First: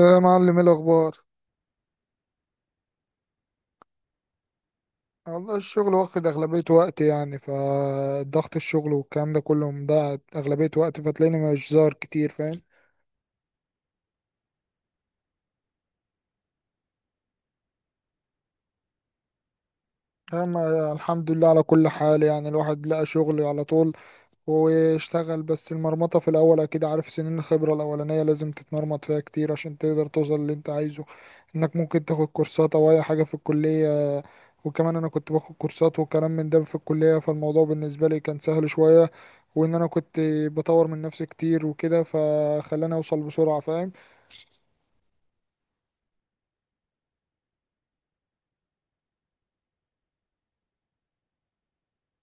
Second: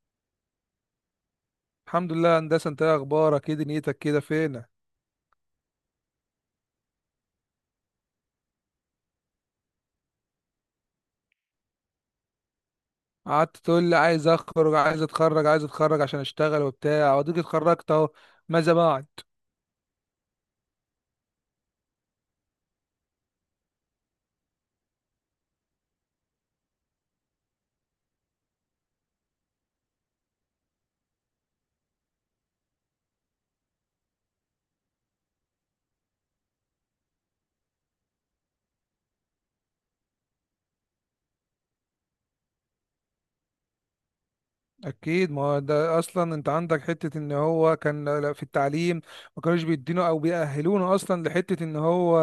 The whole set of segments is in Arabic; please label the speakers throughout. Speaker 1: يا معلم، ايه الاخبار؟
Speaker 2: الحمد لله يا هندسه. انت ايه اخبارك؟ ايه دنيتك كده؟ فينك؟
Speaker 1: والله الشغل واخد اغلبية وقتي، يعني فضغط الشغل والكلام ده كله مضيع اغلبية وقتي، فتلاقيني مش ظاهر كتير، فاهم.
Speaker 2: قعدت تقول لي عايز اخرج، عايز اتخرج عشان اشتغل وبتاع، واديك اتخرجت اهو. ماذا بعد؟
Speaker 1: اما الحمد لله على كل حال، يعني الواحد لقى شغل على طول واشتغل. بس المرمطة في الأول أكيد، عارف سنين الخبرة الأولانية لازم تتمرمط فيها كتير عشان تقدر توصل اللي أنت عايزه. إنك ممكن تاخد كورسات أو أي حاجة في الكلية، وكمان أنا كنت باخد كورسات وكلام من ده في الكلية، فالموضوع بالنسبة لي كان سهل شوية. وإن أنا كنت بطور من نفسي كتير وكده فخلاني أوصل بسرعة، فاهم.
Speaker 2: اكيد، ما هو ده اصلا انت عندك حته ان هو كان في التعليم ما كانوش بيدينه او بيأهلونا اصلا لحته ان هو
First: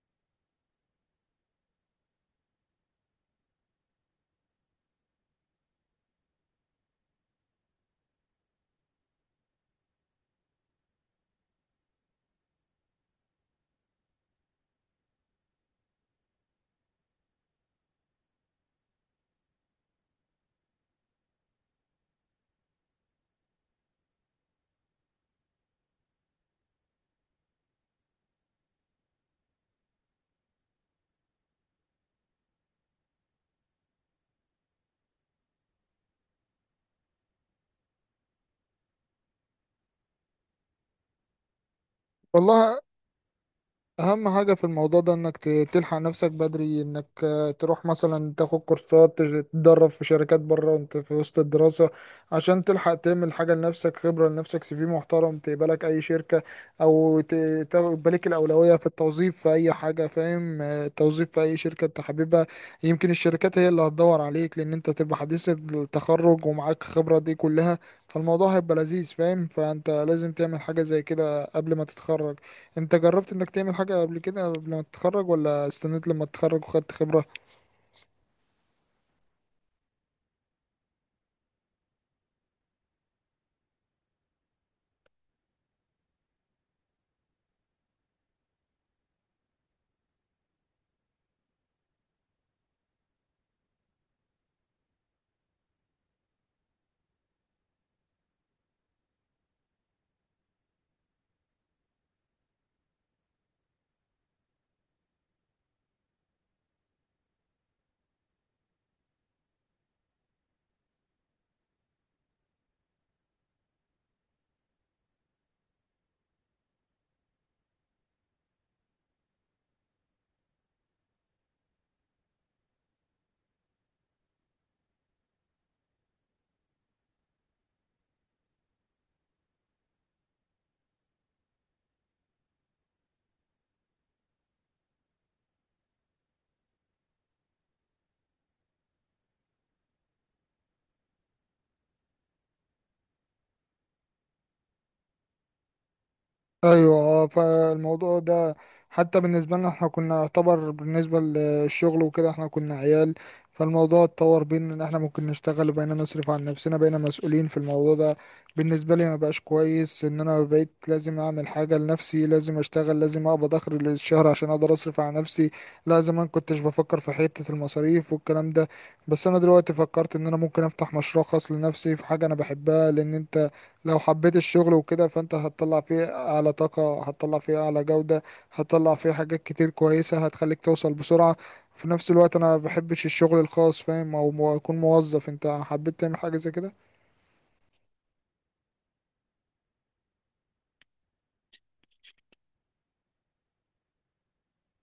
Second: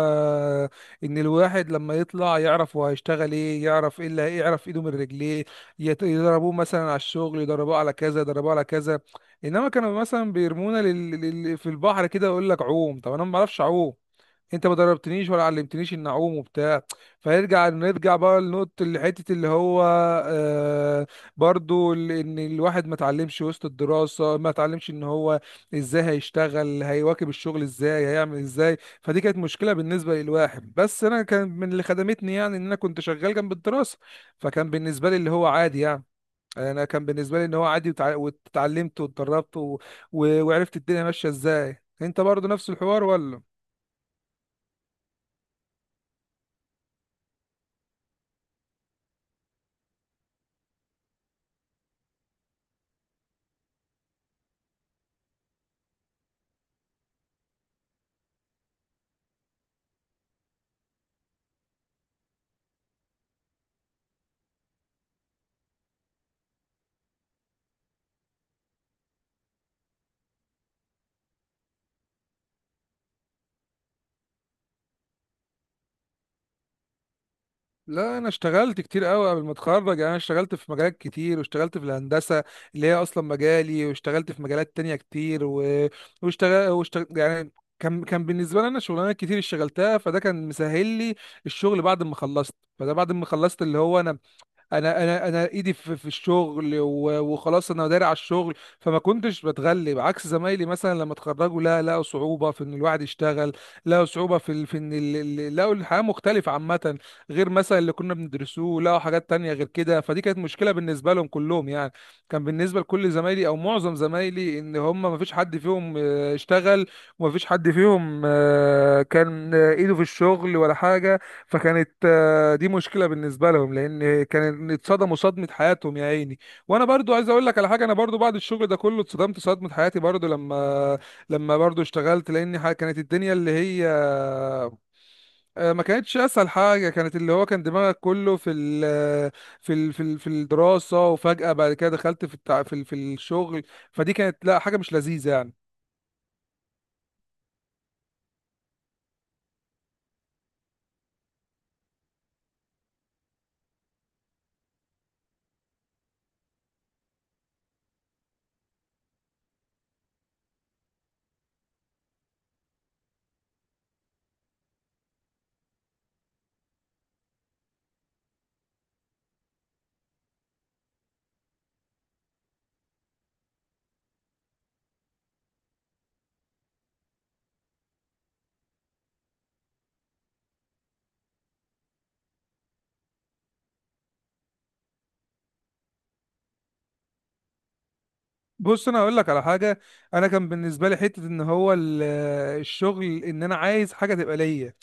Speaker 2: ان الواحد لما يطلع يعرف هو هيشتغل ايه، يعرف ايه يعرف ايده من رجليه. يضربوه مثلا على الشغل، يضربوه على كذا، يضربوه على كذا. انما كانوا مثلا بيرمونا في البحر كده، يقول لك عوم، طب انا ما بعرفش اعوم، انت ما دربتنيش ولا علمتنيش ان اعوم وبتاع. نرجع بقى لنقطة الحتة اللي هو آه، برضو ان الواحد ما اتعلمش وسط الدراسة، ما اتعلمش ان هو ازاي هيشتغل، هيواكب الشغل ازاي، هيعمل ازاي. فدي كانت مشكلة بالنسبة للواحد. بس انا كان من اللي خدمتني يعني ان انا كنت شغال جنب الدراسة، فكان بالنسبة لي اللي هو عادي يعني. انا كان بالنسبة لي ان هو عادي، واتعلمت واتدربت وعرفت الدنيا ماشية ازاي. انت برضو نفس
Speaker 1: والله،
Speaker 2: الحوار ولا؟
Speaker 1: اهم حاجة في الموضوع ده انك تلحق نفسك بدري، انك تروح مثلا تاخد كورسات، تتدرب في شركات بره وانت في وسط الدراسة، عشان تلحق تعمل حاجة لنفسك، خبرة لنفسك، سي في محترم تقبلك اي شركة، او تاخد لك الاولوية في التوظيف في اي حاجة، فاهم. التوظيف في اي شركة انت حاببها، يمكن الشركات هي اللي هتدور عليك، لان انت تبقى حديث التخرج ومعاك خبرة دي كلها، فالموضوع هيبقى لذيذ، فاهم. فانت لازم تعمل حاجة زي كده قبل ما تتخرج. انت جربت انك تعمل حاجة قبل كده قبل ما تتخرج، ولا استنيت لما تتخرج وخدت خبرة؟
Speaker 2: لا، انا اشتغلت كتير قوي قبل ما اتخرج. يعني انا اشتغلت في مجالات كتير، واشتغلت في الهندسه اللي هي اصلا مجالي، واشتغلت في مجالات تانية كتير و... واشتغل يعني. كان بالنسبه لي انا شغلانات كتير اشتغلتها، فده كان مسهل لي الشغل بعد ما خلصت. فده بعد ما خلصت اللي هو انا ايدي في الشغل وخلاص انا داري على الشغل. فما كنتش بتغلب عكس زمايلي مثلا لما اتخرجوا، لا، لقوا صعوبه في ان الواحد يشتغل. لقوا صعوبه في لقوا الحياه مختلفه عامه، غير مثلا اللي كنا بندرسوه، لقوا حاجات تانية غير كده. فدي كانت مشكله بالنسبه لهم كلهم يعني. كان بالنسبه لكل زمايلي او معظم زمايلي ان هم ما فيش حد فيهم اشتغل، وما فيش حد فيهم آه، كان آه، ايده في الشغل ولا حاجه. فكانت دي مشكله بالنسبه لهم، لان كان اتصدموا صدمه حياتهم يا عيني. وانا برضو عايز اقول لك على حاجه، انا برضو بعد الشغل ده كله اتصدمت صدمه حياتي برضو لما برضو اشتغلت، لان كانت الدنيا اللي هي ما كانتش اسهل حاجه. كانت اللي هو كان دماغك كله في ال في ال في ال في الدراسه، وفجاه بعد كده دخلت في في الشغل. فدي كانت لا حاجه مش لذيذه يعني.
Speaker 1: ايوه، فالموضوع ده حتى بالنسبه لنا احنا كنا يعتبر، بالنسبه للشغل وكده احنا كنا عيال، فالموضوع اتطور بينا ان احنا ممكن نشتغل، وبقينا نصرف عن نفسنا، بقينا مسؤولين في الموضوع ده. بالنسبه لي ما بقاش كويس ان انا بقيت لازم اعمل حاجه لنفسي، لازم اشتغل، لازم اقبض اخر الشهر عشان اقدر اصرف على نفسي. لا زمان كنتش بفكر في حته المصاريف والكلام ده. بس انا دلوقتي فكرت ان انا ممكن افتح مشروع خاص لنفسي في حاجه انا بحبها، لان انت لو حبيت الشغل وكده فانت هتطلع فيه اعلى طاقة، هتطلع فيه اعلى جودة، هتطلع فيه حاجات كتير كويسة هتخليك توصل بسرعة. في نفس الوقت انا ما بحبش الشغل الخاص، فاهم، او اكون موظف. انت حبيت تعمل حاجة زي كده؟
Speaker 2: بص، انا هقول لك على حاجه. انا كان بالنسبه لي حته ان هو الشغل ان انا عايز حاجه تبقى ليا،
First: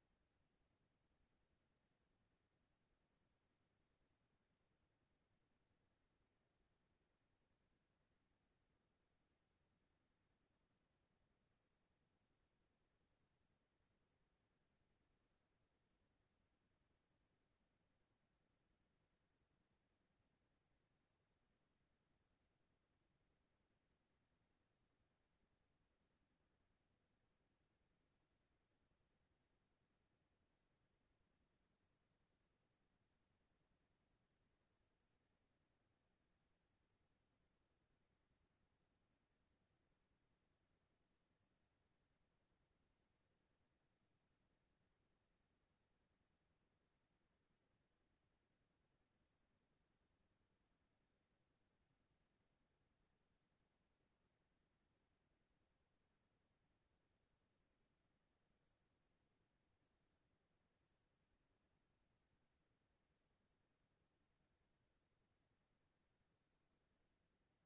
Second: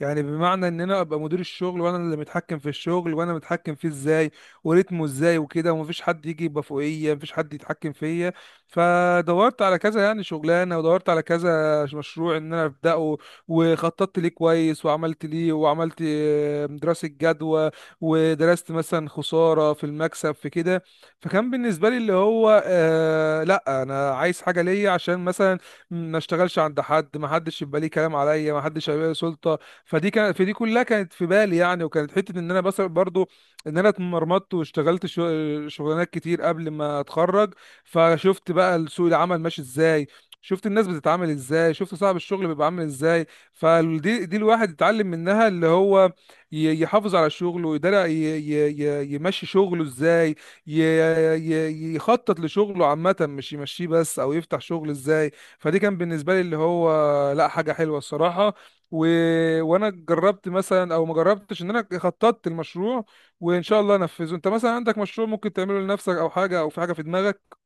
Speaker 2: يعني بمعنى ان انا ابقى مدير الشغل، وانا اللي متحكم في الشغل، وانا متحكم فيه ازاي وريتمه ازاي وكده، ومفيش حد يجي يبقى فوقيه، مفيش حد يتحكم فيا. فدورت على كذا يعني شغلانه، ودورت على كذا مشروع ان انا ابداه، وخططت ليه كويس، وعملت ليه، وعملت دراسه جدوى، ودرست مثلا خساره في المكسب في كده. فكان بالنسبه لي اللي هو آه، لا انا عايز حاجه ليا عشان مثلا ما اشتغلش عند حد، ما حدش يبقى ليه كلام عليا، ما حدش هيبقى ليه سلطه. فدي كانت في، دي كلها كانت في بالي يعني. وكانت حته ان انا بس برضو ان انا اتمرمطت واشتغلت شغلانات كتير قبل ما اتخرج، فشفت بقى سوق العمل ماشي ازاي، شفت الناس بتتعامل ازاي، شفت صاحب الشغل بيبقى عامل ازاي. فدي الواحد يتعلم منها اللي هو يحافظ على شغله، ويقدر يمشي شغله ازاي، يخطط لشغله عامة، مش يمشيه بس، أو يفتح شغل إزاي. فدي كان بالنسبة لي اللي هو لا حاجة حلوة الصراحة. و... وأنا جربت مثلا أو ما جربتش إن أنا خططت المشروع، وإن شاء الله أنفذه. أنت مثلا عندك مشروع ممكن تعمله لنفسك، أو حاجة، أو في حاجة في دماغك؟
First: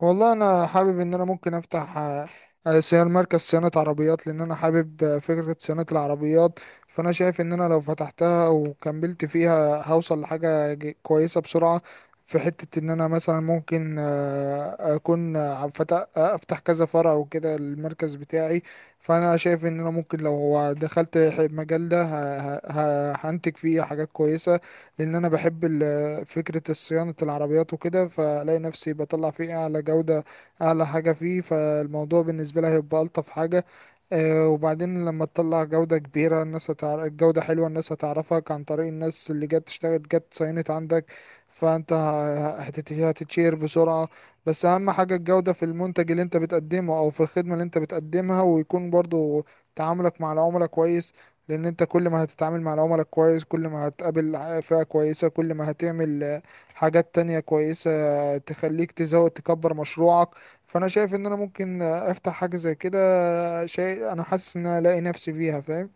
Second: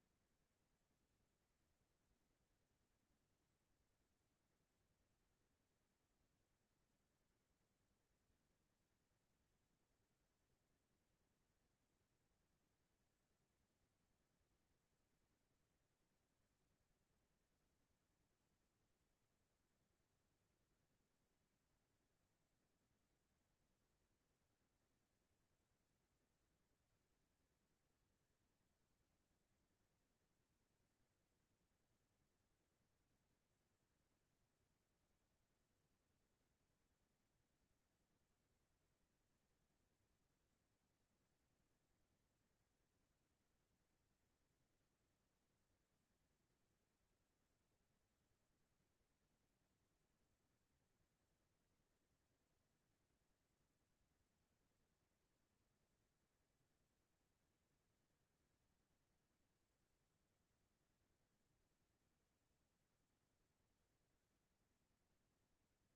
Speaker 1: والله انا حابب ان انا ممكن افتح صيانه، مركز صيانه عربيات، لان انا حابب فكره صيانه العربيات. فانا شايف ان انا لو فتحتها وكملت فيها هوصل لحاجه كويسه بسرعه، في حته ان انا مثلا ممكن اكون آه، فتح آه، افتح كذا فرع وكده المركز بتاعي. فانا شايف ان انا ممكن لو دخلت المجال ده هنتج فيه حاجات كويسه، لان انا بحب فكرة صيانة العربيات وكده، فلاقي نفسي بطلع فيه أعلى جودة، أعلى حاجة فيه، فالموضوع بالنسبة لي هيبقى ألطف حاجة. وبعدين لما تطلع جودة كبيرة الناس هتعرف جودة حلوة، الناس هتعرفك عن طريق الناس اللي جت اشتغلت، جت ساينت عندك، فانت هتتشير بسرعة. بس اهم حاجة الجودة في المنتج اللي انت بتقدمه، او في الخدمة اللي انت بتقدمها، ويكون برضو تعاملك مع العملاء كويس. لان انت كل ما هتتعامل مع العملاء كويس، كل ما هتقابل فئة كويسة، كل ما هتعمل حاجات تانية كويسة تخليك تزود، تكبر مشروعك. فانا شايف ان انا ممكن افتح حاجة زي كده، شيء انا حاسس ان أنا الاقي نفسي فيها، فاهم.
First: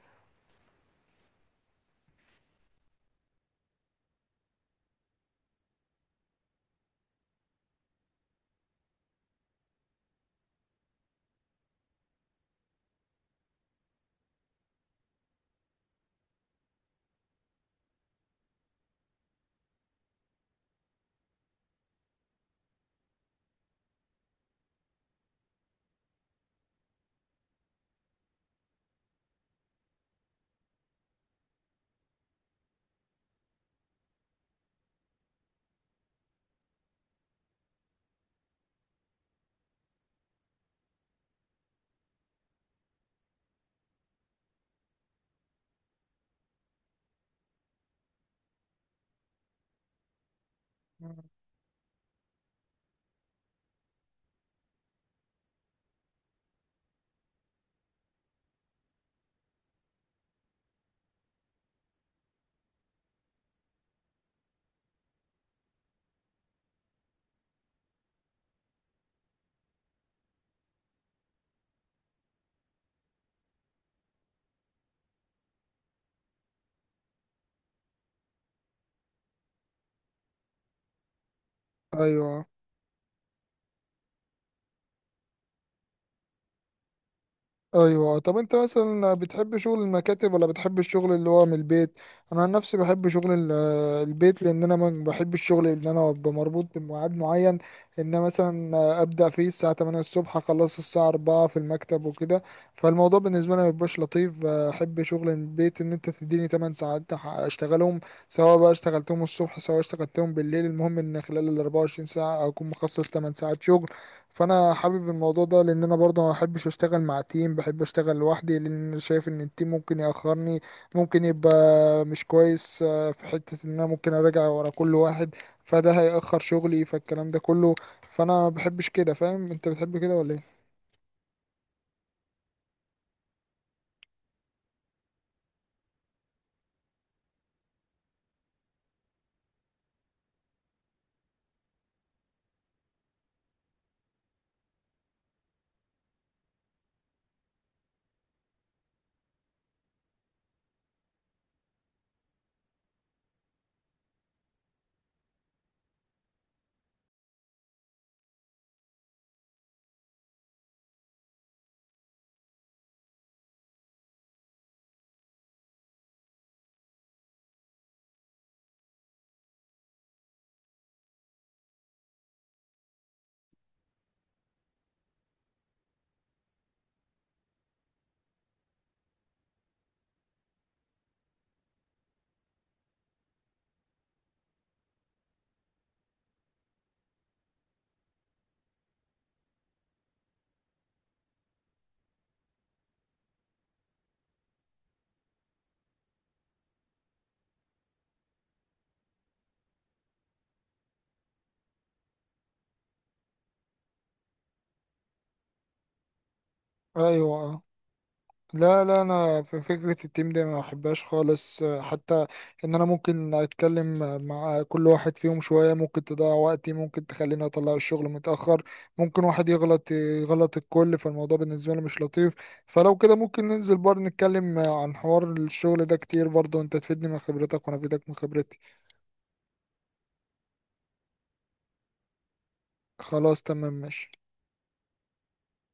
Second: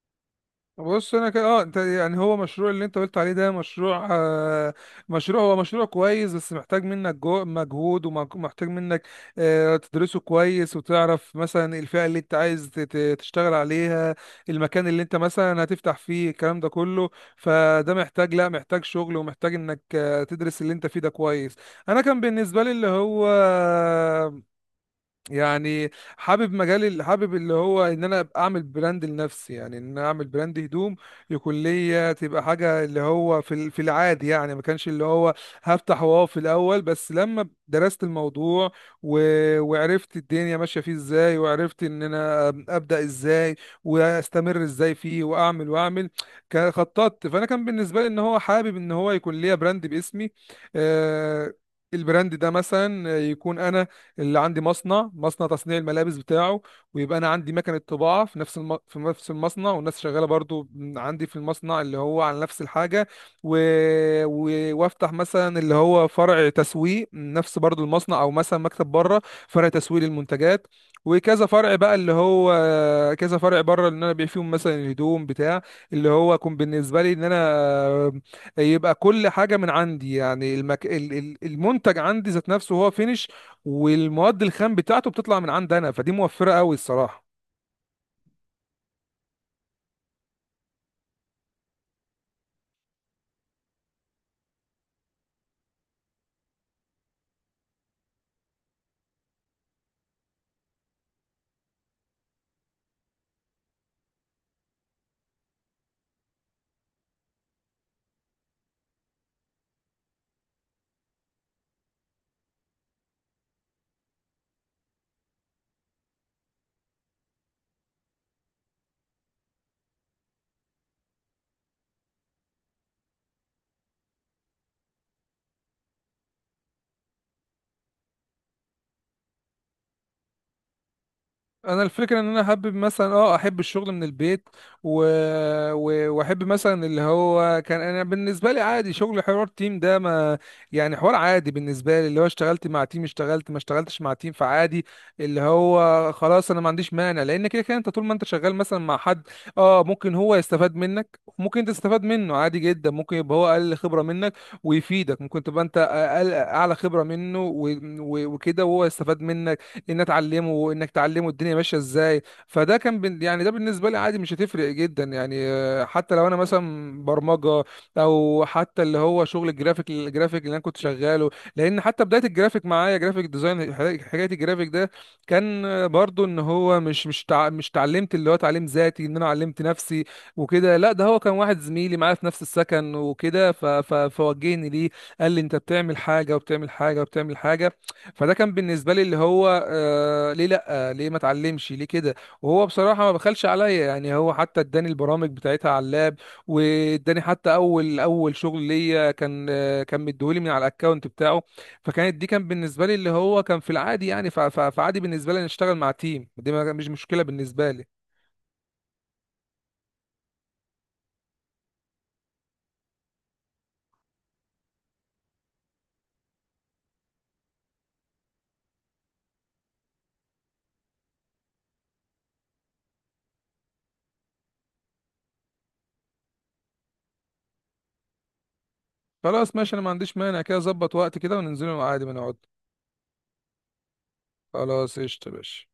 Speaker 2: بص انا كده اه، انت يعني هو مشروع اللي انت قلت عليه ده مشروع آه مشروع هو مشروع كويس، بس محتاج منك جو مجهود، ومحتاج منك آه، تدرسه كويس، وتعرف مثلا الفئة اللي انت عايز تشتغل عليها، المكان اللي انت مثلا هتفتح فيه، الكلام ده كله. فده محتاج، لا، محتاج شغل، ومحتاج انك آه، تدرس اللي انت فيه ده كويس. انا كان بالنسبة لي اللي هو يعني حابب مجال حابب اللي هو ان انا أبقى اعمل براند لنفسي. يعني ان انا اعمل براند هدوم يكون ليا، تبقى حاجه اللي هو في في العادي يعني. ما كانش اللي هو هفتح واو في الاول، بس لما درست الموضوع و... وعرفت الدنيا ماشيه فيه ازاي، وعرفت ان انا ابدا ازاي واستمر ازاي فيه، واعمل واعمل، خططت. فانا كان بالنسبه لي ان هو حابب ان هو يكون ليا براند باسمي آه. البراند ده مثلا يكون انا اللي عندي مصنع، تصنيع الملابس بتاعه، ويبقى انا عندي مكنه طباعه في نفس في نفس المصنع، والناس شغاله برضو عندي في المصنع اللي هو على نفس الحاجه، و... و... وافتح مثلا اللي هو فرع تسويق نفس برضو المصنع، او مثلا مكتب بره، فرع تسويق للمنتجات، وكذا فرع بقى اللي هو كذا فرع بره اللي انا ببيع فيهم مثلا الهدوم بتاع، اللي هو يكون بالنسبه لي ان انا يبقى كل حاجه من عندي. يعني المنتج عندي
Speaker 1: ايوه.
Speaker 2: ذات نفسه هو فينش، والمواد الخام بتاعته بتطلع من عند انا، فدي موفره قوي الصراحه.
Speaker 1: ايوه، طب انت مثلا بتحب شغل المكاتب ولا بتحب الشغل اللي هو من البيت؟ انا عن نفسي بحب شغل البيت، لان انا ما بحبش الشغل اللي انا ابقى مربوط بميعاد معين، ان أنا مثلا ابدا فيه الساعه 8 الصبح اخلص الساعه 4 في المكتب وكده. فالموضوع بالنسبه لي ما بيبقاش لطيف، بحب شغل البيت، ان انت تديني 8 ساعات اشتغلهم، سواء بقى اشتغلتهم الصبح سواء اشتغلتهم بالليل، المهم ان خلال ال 24 ساعه اكون مخصص 8 ساعات شغل. فانا حابب الموضوع ده لان انا برضه ما بحبش اشتغل مع تيم، بحب اشتغل لوحدي، لان أنا شايف ان التيم ممكن ياخرني، ممكن يبقى مش كويس. في حتة ان انا ممكن اراجع ورا كل واحد، فده هيأخر شغلي فالكلام ده كله. فانا ما بحبش كده، فاهم. انت بتحب كده ولا ايه؟
Speaker 2: انا الفكره ان انا احب مثلا اه، احب الشغل من البيت، و... و... واحب مثلا اللي هو كان انا بالنسبه لي عادي شغل حوار تيم ده، ما يعني حوار عادي بالنسبه لي. اللي هو اشتغلت مع تيم، اشتغلت ما اشتغلتش مع تيم، فعادي. اللي هو خلاص، انا ما عنديش مانع، لان كده كده انت طول ما انت شغال مثلا مع حد اه، ممكن هو يستفاد منك، ممكن انت تستفاد منه، عادي جدا. ممكن يبقى هو اقل خبره منك ويفيدك، ممكن تبقى انت اقل اعلى خبره منه و... و... وكده وهو يستفاد منك، ان اتعلمه وانك تعلمه الدنيا ماشيه ازاي. فده كان يعني ده بالنسبه لي عادي، مش هتفرق جدا يعني آه، حتى لو انا مثلا برمجه، او حتى اللي هو شغل الجرافيك. اللي انا كنت شغاله، لان حتى بدايه الجرافيك معايا جرافيك ديزاين، حكاية الجرافيك ده كان آه، برضو ان هو مش اتعلمت اللي هو تعليم ذاتي ان انا علمت نفسي وكده، لا، ده هو كان واحد زميلي معايا في نفس السكن وكده، فوجهني ليه. قال لي انت بتعمل حاجه، وبتعمل حاجه، وبتعمل حاجه. فده كان بالنسبه لي اللي هو آه، ليه لا، ليه ما اتعلمش، ليه كده؟ وهو بصراحه ما بخلش عليا يعني. هو حتى اداني البرامج بتاعتها على اللاب، واداني حتى اول شغل ليا كان آه، كان مديهولي من على الاكونت بتاعه. فكانت دي، كان بالنسبه لي اللي هو كان في العادي يعني. فعادي بالنسبه لي أن اشتغل مع تيم، دي مش مشكله
Speaker 1: ايوه
Speaker 2: بالنسبه لي.
Speaker 1: لا، لا، انا في فكره التيم دي ما بحبهاش خالص، حتى ان انا ممكن اتكلم مع كل واحد فيهم شويه، ممكن تضيع وقتي، ممكن تخليني اطلع الشغل متاخر، ممكن واحد يغلط يغلط الكل. فالموضوع بالنسبه لي مش لطيف. فلو كده ممكن ننزل برضه نتكلم عن حوار الشغل ده كتير، برضه انت تفيدني من خبرتك وانا افيدك من خبرتي.
Speaker 2: خلاص ماشي، انا ما عنديش مانع كده. اظبط وقت كده وننزله عادي، ما نقعد.
Speaker 1: خلاص تمام ماشي.
Speaker 2: خلاص قشطه يا باشا.